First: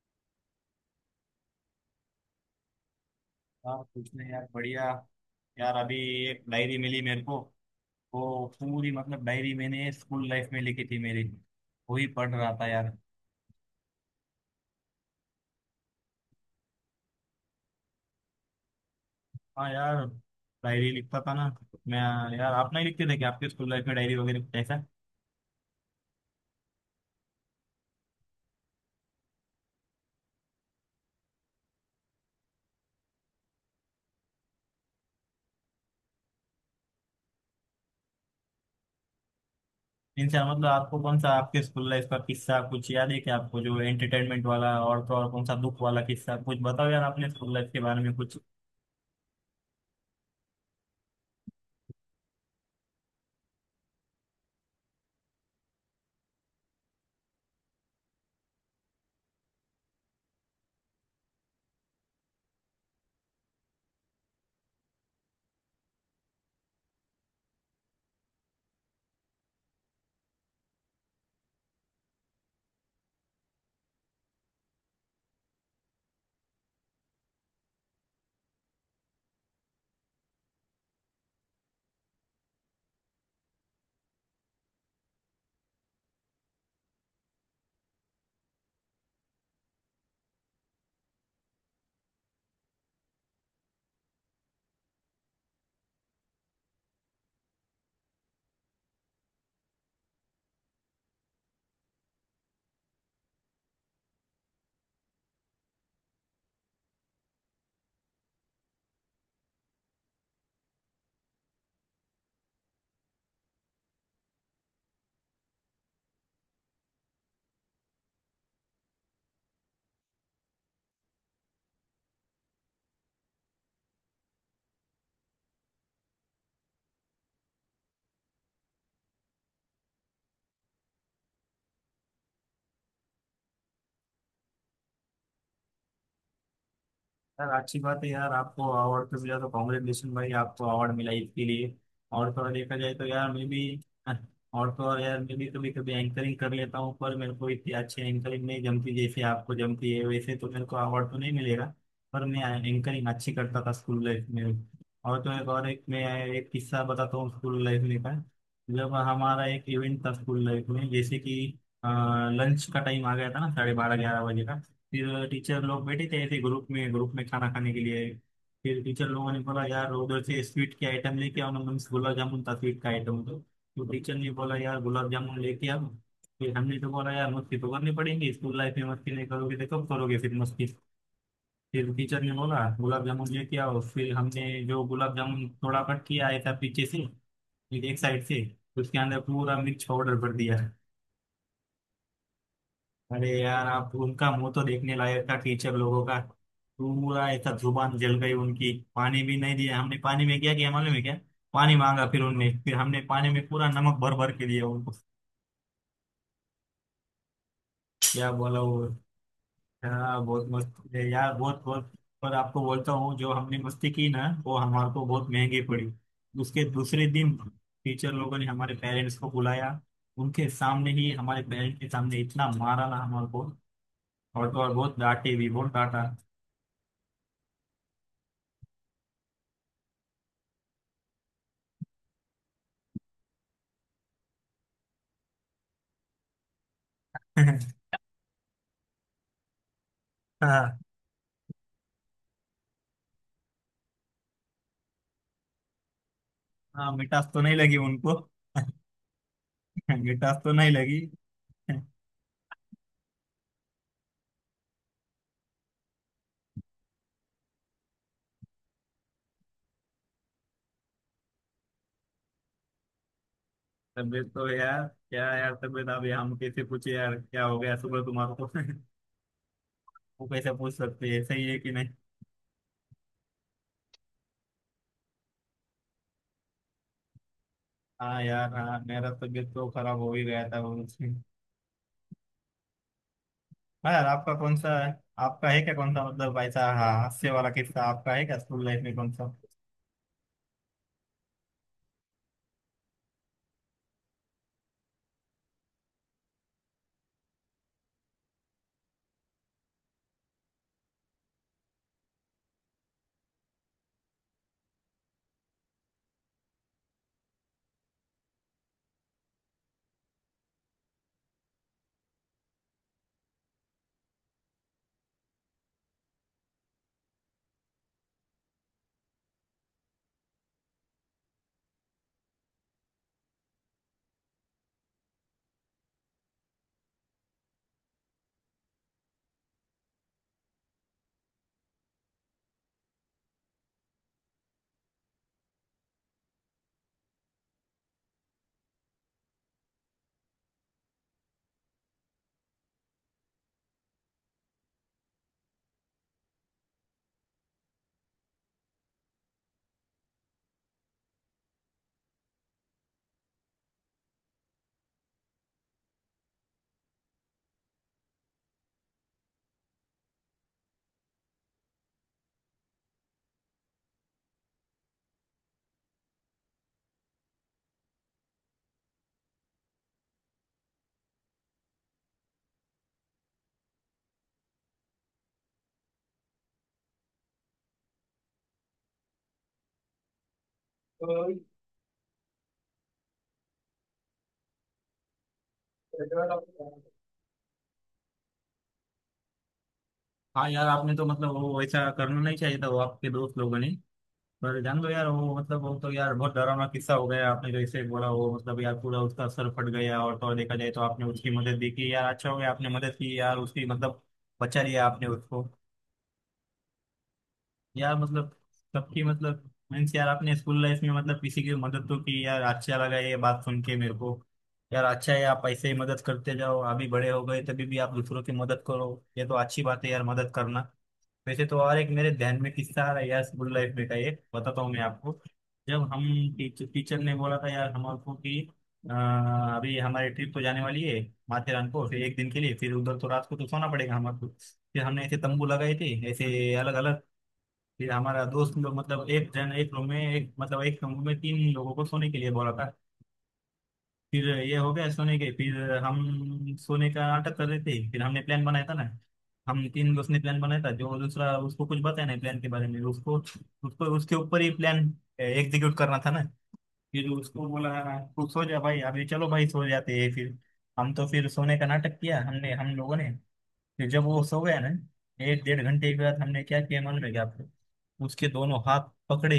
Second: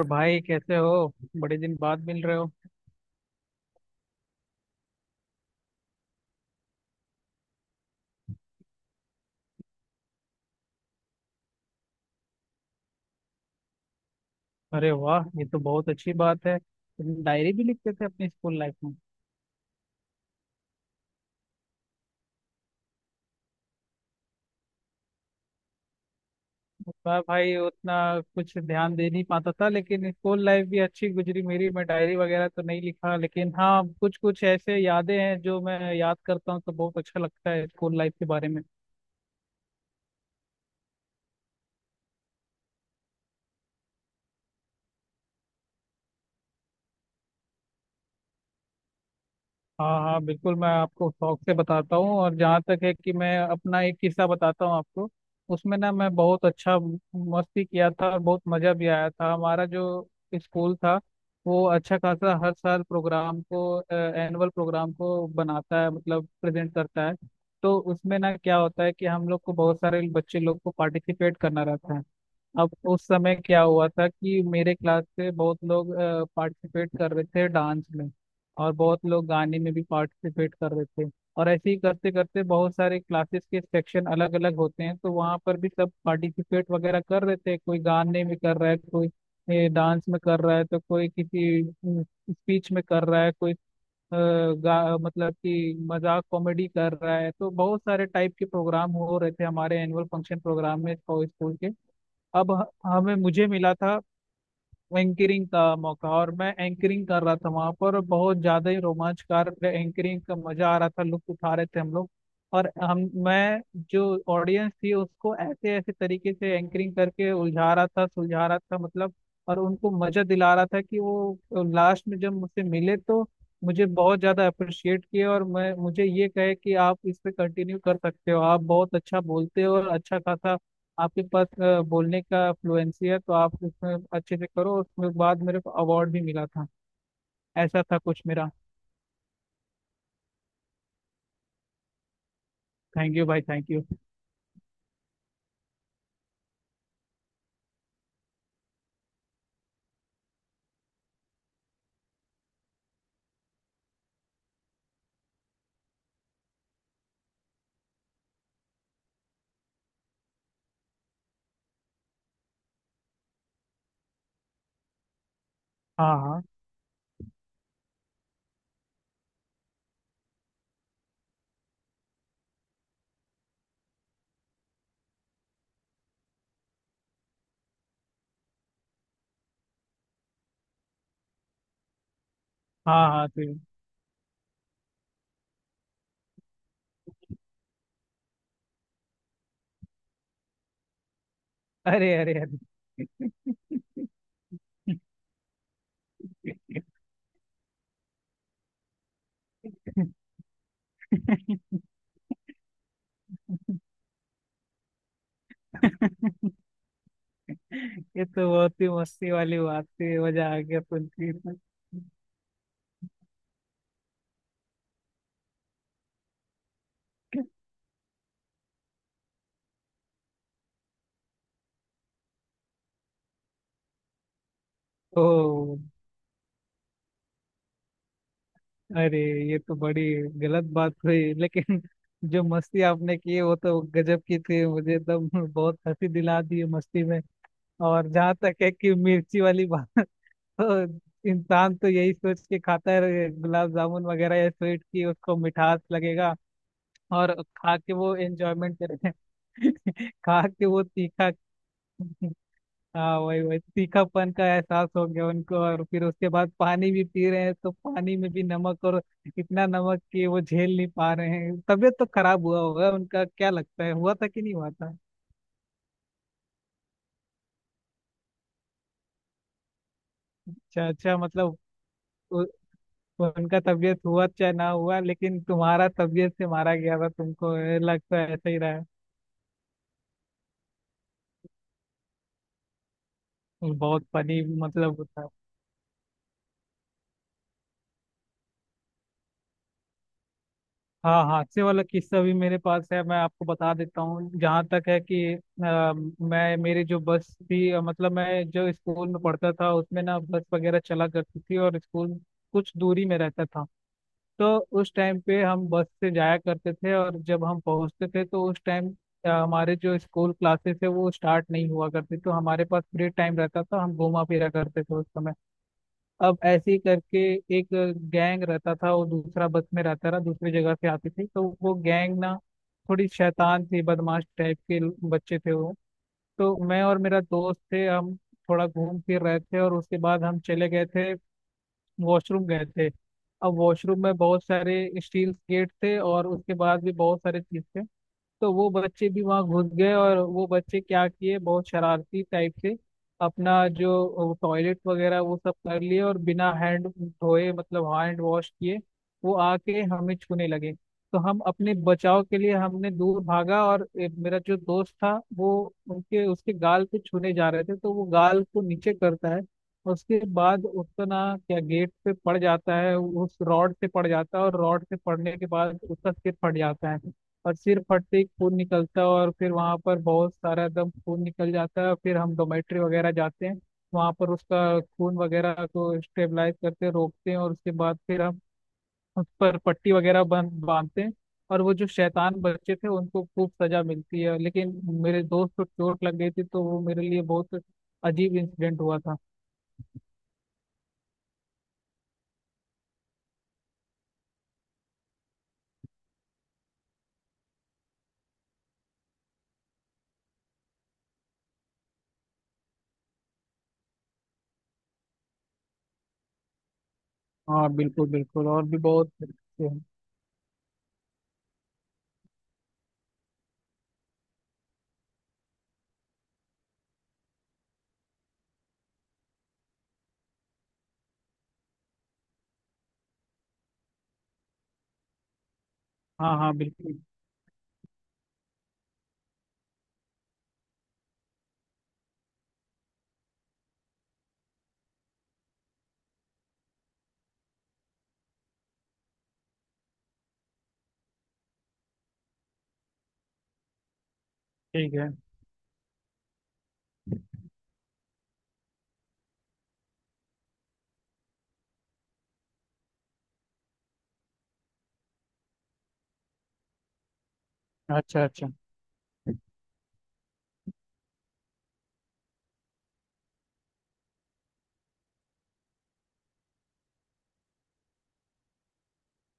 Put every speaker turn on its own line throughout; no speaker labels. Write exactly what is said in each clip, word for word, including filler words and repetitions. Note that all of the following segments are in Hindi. और भाई कैसे हो। बड़े दिन बाद मिल रहे हो।
हाँ कुछ नहीं यार बढ़िया। यार अभी एक डायरी मिली मेरे को। वो पूरी मतलब डायरी मैंने स्कूल लाइफ में लिखी थी मेरी। वही पढ़ रहा था यार।
अरे वाह, ये तो बहुत अच्छी बात है। तुम डायरी भी लिखते थे अपनी स्कूल लाइफ में।
हाँ यार, डायरी लिखता था ना मैं। यार आप नहीं लिखते थे क्या आपके स्कूल लाइफ में डायरी वगैरह ऐसा?
मैं भाई उतना कुछ ध्यान दे नहीं पाता था, लेकिन स्कूल लाइफ भी अच्छी गुजरी मेरी। मैं डायरी वगैरह तो नहीं लिखा, लेकिन हाँ कुछ कुछ ऐसे यादें हैं जो मैं याद करता हूँ तो बहुत अच्छा लगता है स्कूल लाइफ के बारे में।
इनसे मतलब आपको कौन सा आपके स्कूल लाइफ का किस्सा कुछ याद है क्या आपको, जो एंटरटेनमेंट वाला, और तो और कौन सा दुख वाला किस्सा कुछ बताओ यार अपने स्कूल लाइफ के बारे में कुछ।
हाँ हाँ बिल्कुल, मैं आपको शौक से बताता हूँ। और जहाँ तक है कि मैं अपना एक किस्सा बताता हूँ आपको। उसमें ना मैं बहुत अच्छा मस्ती किया था और बहुत मज़ा भी आया था। हमारा जो स्कूल था वो अच्छा खासा हर साल प्रोग्राम को एनुअल प्रोग्राम को बनाता है, मतलब प्रेजेंट करता है। तो उसमें ना क्या होता है कि हम लोग को, बहुत सारे बच्चे लोग को पार्टिसिपेट करना रहता है। अब उस समय क्या हुआ था कि मेरे क्लास से बहुत लोग पार्टिसिपेट कर रहे थे डांस में, और बहुत लोग गाने में भी पार्टिसिपेट कर रहे थे। और ऐसे ही करते करते बहुत सारे क्लासेस के सेक्शन अलग अलग होते हैं तो वहाँ पर भी सब पार्टिसिपेट वगैरह कर रहे थे। कोई गाने में कर रहा है, कोई डांस में कर रहा है, तो कोई किसी स्पीच में कर रहा है, कोई अ, गा, मतलब कि मजाक कॉमेडी कर रहा है। तो बहुत सारे टाइप के प्रोग्राम हो रहे थे हमारे एनुअल फंक्शन प्रोग्राम में स्कूल के। अब हमें मुझे मिला था एंकरिंग का मौका, और मैं एंकरिंग कर रहा था वहां पर, और बहुत ज्यादा ही रोमांचकार एंकरिंग का मजा आ रहा था, लुत्फ उठा रहे थे हम लोग। और हम मैं जो ऑडियंस थी उसको ऐसे ऐसे तरीके से एंकरिंग करके उलझा रहा था सुलझा रहा था, मतलब। और उनको मजा दिला रहा था कि वो लास्ट में जब मुझसे मिले तो मुझे बहुत ज्यादा अप्रिशिएट किए। और मैं मुझे ये कहे कि आप इस पे कंटिन्यू कर सकते हो, आप बहुत अच्छा बोलते हो और अच्छा खासा आपके पास अ, बोलने का फ्लुएंसी है, तो आप उसमें अच्छे से करो। उसमें बाद मेरे को अवार्ड भी मिला था।
यार अच्छी
ऐसा था
बात है
कुछ
यार,
मेरा।
आपको अवार्ड तो मिला तो कॉन्ग्रेचुलेशन भाई, आपको अवार्ड मिला इसके लिए। और थोड़ा देखा जाए तो
थैंक यू
यार
भाई,
मैं भी...
थैंक यू।
हाँ, और तो और यार मैं भी कभी कभी एंकरिंग कर लेता हूँ, पर मेरे को इतनी अच्छी एंकरिंग नहीं जमती जैसे आपको जमती है, वैसे तो मेरे को अवार्ड तो नहीं मिलेगा। पर मैं एंकरिंग अच्छी करता था स्कूल लाइफ में। और तो एक और एक मैं एक किस्सा बताता हूँ स्कूल लाइफ में का। जब हमारा एक इवेंट था स्कूल लाइफ में, जैसे कि लंच का टाइम आ गया था ना, साढ़े बारह ग्यारह बजे का। फिर टीचर लोग बैठे
हाँ
थे ऐसे
हाँ।
ग्रुप में ग्रुप में खाना खाने के लिए। फिर टीचर लोगों ने बोला यार उधर से स्वीट के आइटम लेके आओ ना, मीन्स गुलाब जामुन था स्वीट का आइटम, तो तो टीचर ने बोला यार गुलाब जामुन लेके आओ। फिर हमने तो बोला यार मस्ती तो करनी पड़ेगी, स्कूल लाइफ में मस्ती नहीं करोगे तो कब करोगे? फिर मस्ती... फिर टीचर ने बोला गुलाब
हाँ
जामुन
हाँ। तो
लेके आओ। फिर हमने जो गुलाब जामुन थोड़ा कट किया आया था पीछे से, फिर एक साइड से उसके अंदर पूरा मिर्च पाउडर भर दिया।
अरे अरे अरे!
अरे यार, आप उनका मुंह तो देखने लायक था टीचर लोगों का। पूरा ऐसा जुबान जल गई उनकी, पानी भी नहीं दिया हमने। पानी में क्या किया मालूम है क्या? पानी मांगा फिर उनने, फिर हमने पानी में पूरा नमक भर भर के दिया उनको।
ये
क्या
तो
बोला
बहुत
वो?
ही मस्ती वाली बात थी,
हाँ बहुत
मजा आ
मस्त
गया
है
सुन
यार,
के।
बहुत बहुत। पर आपको बोलता हूँ जो हमने मस्ती की ना वो हमारे को बहुत महंगी पड़ी। उसके दूसरे दिन टीचर लोगों ने हमारे पेरेंट्स को बुलाया। उनके सामने ही, हमारे पेरेंट्स के सामने, इतना मारा ना हमारे को, और तो और बहुत डांटे भी, बहुत
ओ,
डांटा।
अरे! ये तो बड़ी गलत बात हुई, लेकिन जो मस्ती आपने की है, वो तो गजब की थी। मुझे एकदम बहुत हंसी दिला दी है मस्ती में। और जहाँ तक है कि मिर्ची वाली बात
हाँ।
तो इंसान तो यही सोच के खाता है गुलाब जामुन वगैरह या स्वीट की उसको मिठास लगेगा।
हाँ, मिठास
और
तो नहीं लगी
खा के
उनको।
वो एंजॉयमेंट करे
मिठास
खा
तो
के
नहीं
वो
लगी।
तीखा। हाँ, वही वही तीखापन का एहसास हो गया उनको। और फिर उसके बाद पानी भी पी रहे हैं तो पानी में भी नमक, और इतना नमक कि वो झेल नहीं पा रहे हैं। तबीयत तो खराब हुआ होगा उनका, क्या लगता है? हुआ
तबीयत
था कि
तो
नहीं हुआ
यार...
था?
क्या यार, तबीयत अब हम कैसे पूछे यार, क्या हो गया सुबह तुम्हारे को? वो कैसे पूछ
अच्छा
सकते
अच्छा,
हैं, सही
मतलब
है कि नहीं?
उनका तबीयत हुआ चाहे ना हुआ, लेकिन तुम्हारा तबीयत से मारा गया था तुमको, ये लगता
हाँ
है। ऐसा
यार,
ही
हाँ
रहा।
मेरा तबीयत तो खराब हो ही गया था वो उसमें।
है
हाँ
बहुत
यार, आपका
फनी,
कौन सा है?
मतलब वो था।
आपका है क्या कौन सा, मतलब ऐसा हाँ हास्य वाला किस्सा आपका है क्या स्कूल लाइफ में? कौन सा?
हाँ हादसे वाला किस्सा भी मेरे पास है, मैं आपको बता देता हूँ। जहाँ तक है कि अ, मैं मेरी जो बस थी, अ, मतलब मैं जो स्कूल में पढ़ता था उसमें ना बस वगैरह चला करती थी, और स्कूल कुछ दूरी में रहता था। तो उस टाइम पे हम बस से जाया करते थे, और जब हम पहुंचते थे तो उस टाइम हमारे जो स्कूल क्लासेस है वो स्टार्ट नहीं हुआ करती, तो हमारे पास फ्री टाइम रहता था, हम घूमा फिरा करते थे उस समय। अब ऐसे ही करके एक गैंग रहता था, वो दूसरा बस में रहता था, दूसरी जगह से आती थी, तो वो गैंग ना थोड़ी शैतान थी, बदमाश टाइप के बच्चे थे वो। तो मैं और मेरा दोस्त थे, हम थोड़ा घूम फिर रहे थे, और उसके बाद हम चले गए थे, वॉशरूम गए थे। अब वॉशरूम में बहुत सारे स्टील गेट थे, और उसके बाद भी बहुत सारे चीज थे। तो वो बच्चे भी वहाँ घुस गए, और वो बच्चे क्या किए, बहुत शरारती टाइप से अपना जो टॉयलेट वगैरह वो सब कर लिए और बिना हैंड धोए, मतलब हैंड वॉश किए, वो आके हमें छूने लगे। तो हम अपने बचाव के लिए हमने दूर भागा, और ए, मेरा जो दोस्त था वो उनके उसके गाल पे छूने जा रहे थे तो वो गाल को नीचे करता है। उसके बाद उसका ना क्या गेट पे पड़ जाता है, उस रॉड से पड़ जाता है, और रॉड से पड़ने के बाद उसका सिर फट जाता है। और सिर फट से ही खून निकलता है, और फिर वहां पर बहुत सारा एकदम खून निकल जाता है। और फिर हम डोमेट्री वगैरह जाते हैं, वहां पर उसका खून वगैरह को स्टेबलाइज करते हैं, रोकते हैं, और उसके बाद फिर हम उस पर पट्टी वगैरह बन बांधते हैं। और वो जो शैतान बच्चे थे उनको खूब सजा मिलती है, लेकिन मेरे दोस्त को चोट लग गई थी, तो वो मेरे लिए बहुत अजीब इंसिडेंट हुआ था।
हाँ यार, आपने तो मतलब वो ऐसा करना नहीं चाहिए था, वो आपके दोस्त लोगों ने। पर जान लो यार वो, मतलब वो तो यार बहुत डरावना किस्सा हो गया, आपने जैसे बोला वो, मतलब यार पूरा उसका सर फट गया, और तो और देखा जाए तो आपने उसकी मदद भी की यार, अच्छा हो गया आपने मदद की यार उसकी मतलब, बचा लिया आपने उसको।
हाँ
यार
बिल्कुल
मतलब
बिल्कुल, और भी
सबकी
बहुत से
मतलब
हैं।
मीन्स यार आपने स्कूल लाइफ में मतलब किसी की मदद तो की यार, अच्छा लगा ये बात सुन के मेरे को। यार अच्छा है, आप ऐसे ही मदद करते जाओ, अभी बड़े हो गए तभी भी आप दूसरों की मदद करो। ये तो अच्छी बात है यार, मदद करना। वैसे तो और एक मेरे ध्यान में किस्सा आ रहा है यार स्कूल लाइफ में का, एक बताता हूँ मैं आपको। जब हम
हाँ हाँ
टीचर टीचर
बिल्कुल।
ने बोला था यार हमको कि अ, अभी हमारी ट्रिप तो जाने वाली है माथेरान को, फिर एक दिन के लिए, फिर उधर तो रात को तो सोना पड़ेगा हमारे को। फिर हमने ऐसे तंबू लगाए थे ऐसे अलग अलग। फिर हमारा दोस्त लोग मतलब एक जन, एक रूम में एक मतलब एक कमरे में तीन लोगों को सोने के लिए बोला था। फिर ये हो गया
ठीक है।
सोने के, फिर हम सोने का नाटक कर रहे थे, फिर हमने प्लान बनाया था ना। हम तीन दोस्त ने प्लान बनाया था, जो दूसरा उसको कुछ बताया नहीं प्लान के बारे में, उसको उसको उसके ऊपर ही प्लान एग्जीक्यूट करना था ना। फिर उसको बोला
अच्छा
तू सो
अच्छा।
जा भाई, अभी चलो भाई सो जाते हैं। फिर हम तो फिर सोने का नाटक किया हमने हम लोगों ने। फिर जब वो सो गया ना, एक डेढ़ घंटे के बाद हमने क्या किया मालूम है क्या आपको? उसके दोनों हाथ पकड़े,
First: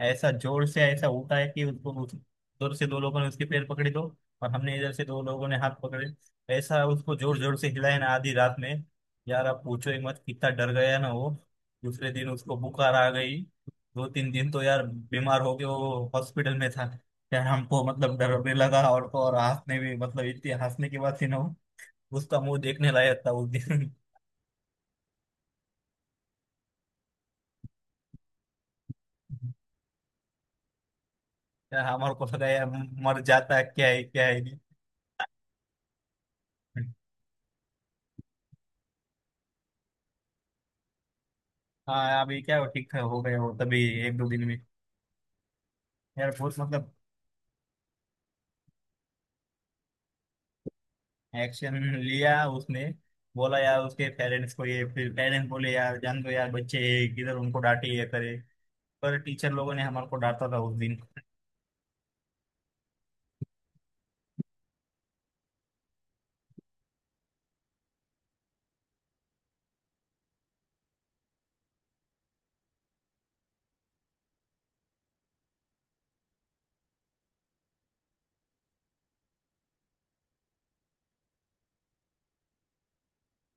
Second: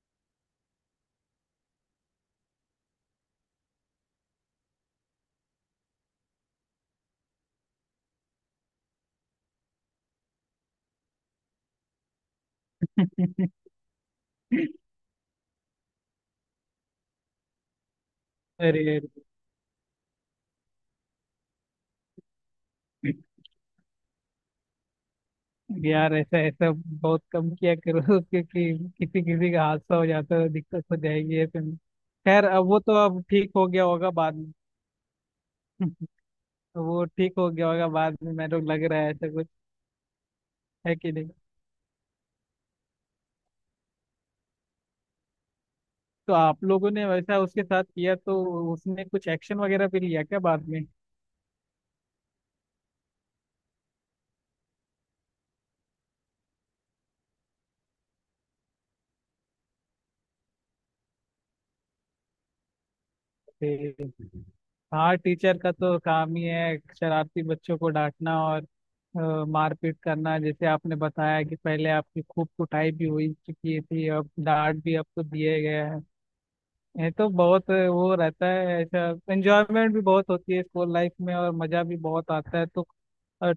ऐसा जोर से ऐसा उठाया कि उसको उस जोर से। दो लोगों ने उसके पैर पकड़े, दो और हमने इधर से, दो लोगों ने हाथ पकड़े। ऐसा उसको जोर जोर से हिलाया ना आधी रात में। यार आप पूछो ही मत कितना डर गया ना वो। दूसरे दिन उसको बुखार आ गई। दो तीन दिन तो यार बीमार हो के वो हॉस्पिटल में था। यार हमको मतलब डर भी
अरे
लगा,
अरे।
और तो और हंसने भी मतलब इतनी हंसने के बाद थी ना वो, उसका मुंह देखने लायक था उस दिन।
यार ऐसा ऐसा बहुत कम किया करो क्योंकि किसी किसी का हादसा हो जाता है, दिक्कत हो जाएगी ऐसे में।
यार हमारे को
खैर,
लगा यार
अब वो तो
मर
अब ठीक
जाता है
हो गया
क्या, है
होगा
क्या,
बाद
है
में।
नहीं।
वो ठीक हो गया होगा बाद में, मेरे को लग रहा है ऐसा कुछ। है कि नहीं?
हाँ अभी क्या हो, ठीक हो गए हो तभी एक दो दिन में। यार
तो
बहुत
आप लोगों
मतलब
ने वैसा उसके साथ किया, तो उसने कुछ एक्शन वगैरह भी लिया क्या बाद में?
एक्शन लिया उसने, बोला यार उसके पेरेंट्स को ये, फिर पेरेंट्स बोले यार जान दो यार बच्चे हैं, किधर उनको डांटे ये करे। पर टीचर लोगों ने हमारे को डांटा था उस दिन।
ठीक। हाँ, टीचर का तो काम ही है शरारती बच्चों को डांटना और अ, मारपीट करना। जैसे आपने बताया कि पहले आपकी खूब कुटाई भी हुई चुकी थी, अब डांट भी आपको दिए गया है। ये तो बहुत वो रहता है ऐसा, एंजॉयमेंट भी बहुत होती है स्कूल लाइफ में और मज़ा भी बहुत आता है। तो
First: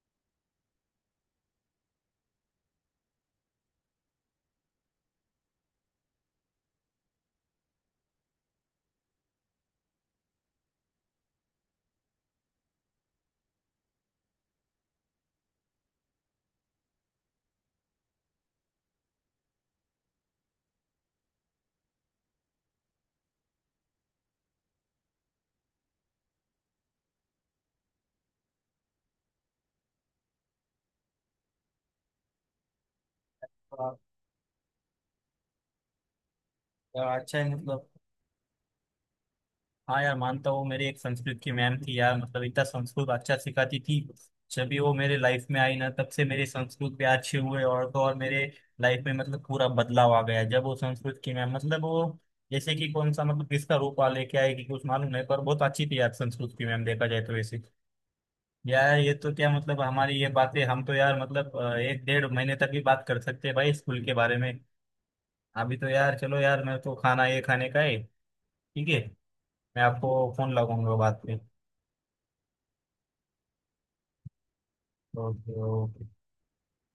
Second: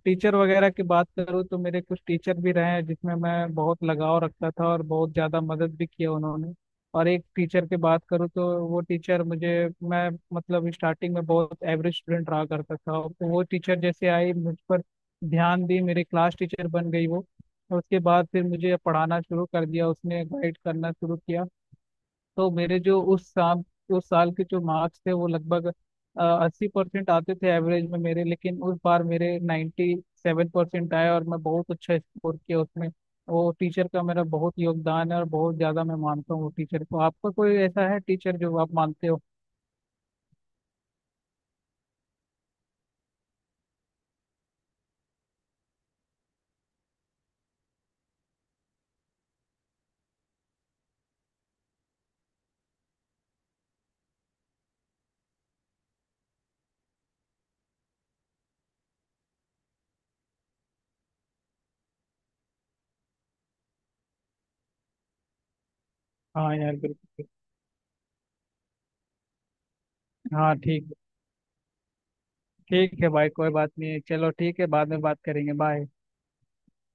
टीचर वगैरह की बात करूँ तो मेरे कुछ टीचर भी रहे हैं जिसमें मैं बहुत लगाव रखता था, और बहुत ज़्यादा मदद भी किया उन्होंने। और एक टीचर की बात करूँ तो वो टीचर मुझे, मैं मतलब स्टार्टिंग में बहुत एवरेज स्टूडेंट रहा करता था, तो वो टीचर जैसे आई मुझ पर ध्यान दी, मेरी क्लास टीचर बन गई वो, और उसके बाद फिर मुझे पढ़ाना शुरू कर दिया उसने, गाइड करना शुरू किया। तो मेरे जो उस साल उस साल के जो मार्क्स थे वो लगभग अस्सी परसेंट आते थे एवरेज में मेरे, लेकिन उस बार मेरे नाइन्टी सेवन परसेंट आए और मैं बहुत अच्छा स्कोर किया उसमें। वो टीचर
हाँ,
का मेरा बहुत योगदान है, और बहुत ज़्यादा मैं मानता हूँ वो टीचर को।
यार
आपका
अच्छा है
कोई
मतलब।
ऐसा है टीचर जो आप मानते हो?
हाँ यार मानता हूँ, मेरी एक संस्कृत की मैम थी यार, मतलब इतना संस्कृत अच्छा सिखाती थी। जब भी वो मेरे लाइफ में आई ना, तब से मेरे संस्कृत पे अच्छे हुए, और तो और मेरे लाइफ में मतलब पूरा बदलाव आ गया जब वो संस्कृत की मैम, मतलब वो जैसे कि कौन सा मतलब किसका रूप आ लेके आएगी कुछ मालूम नहीं, पर बहुत अच्छी थी यार संस्कृत की मैम देखा जाए तो वैसे। यार ये तो क्या मतलब हमारी ये बातें, हम तो यार मतलब अ, एक डेढ़ महीने तक भी बात कर सकते हैं भाई स्कूल के बारे में। अभी तो यार चलो,
हाँ
यार
यार
मेरे को खाना
बिल्कुल।
ये खाने का है। ठीक है, मैं आपको फोन
हाँ ठीक।
लगाऊंगा बाद में।
ठीक है भाई, कोई बात नहीं है, चलो ठीक है, बाद में बात
कर
करेंगे।
दो।
बाय।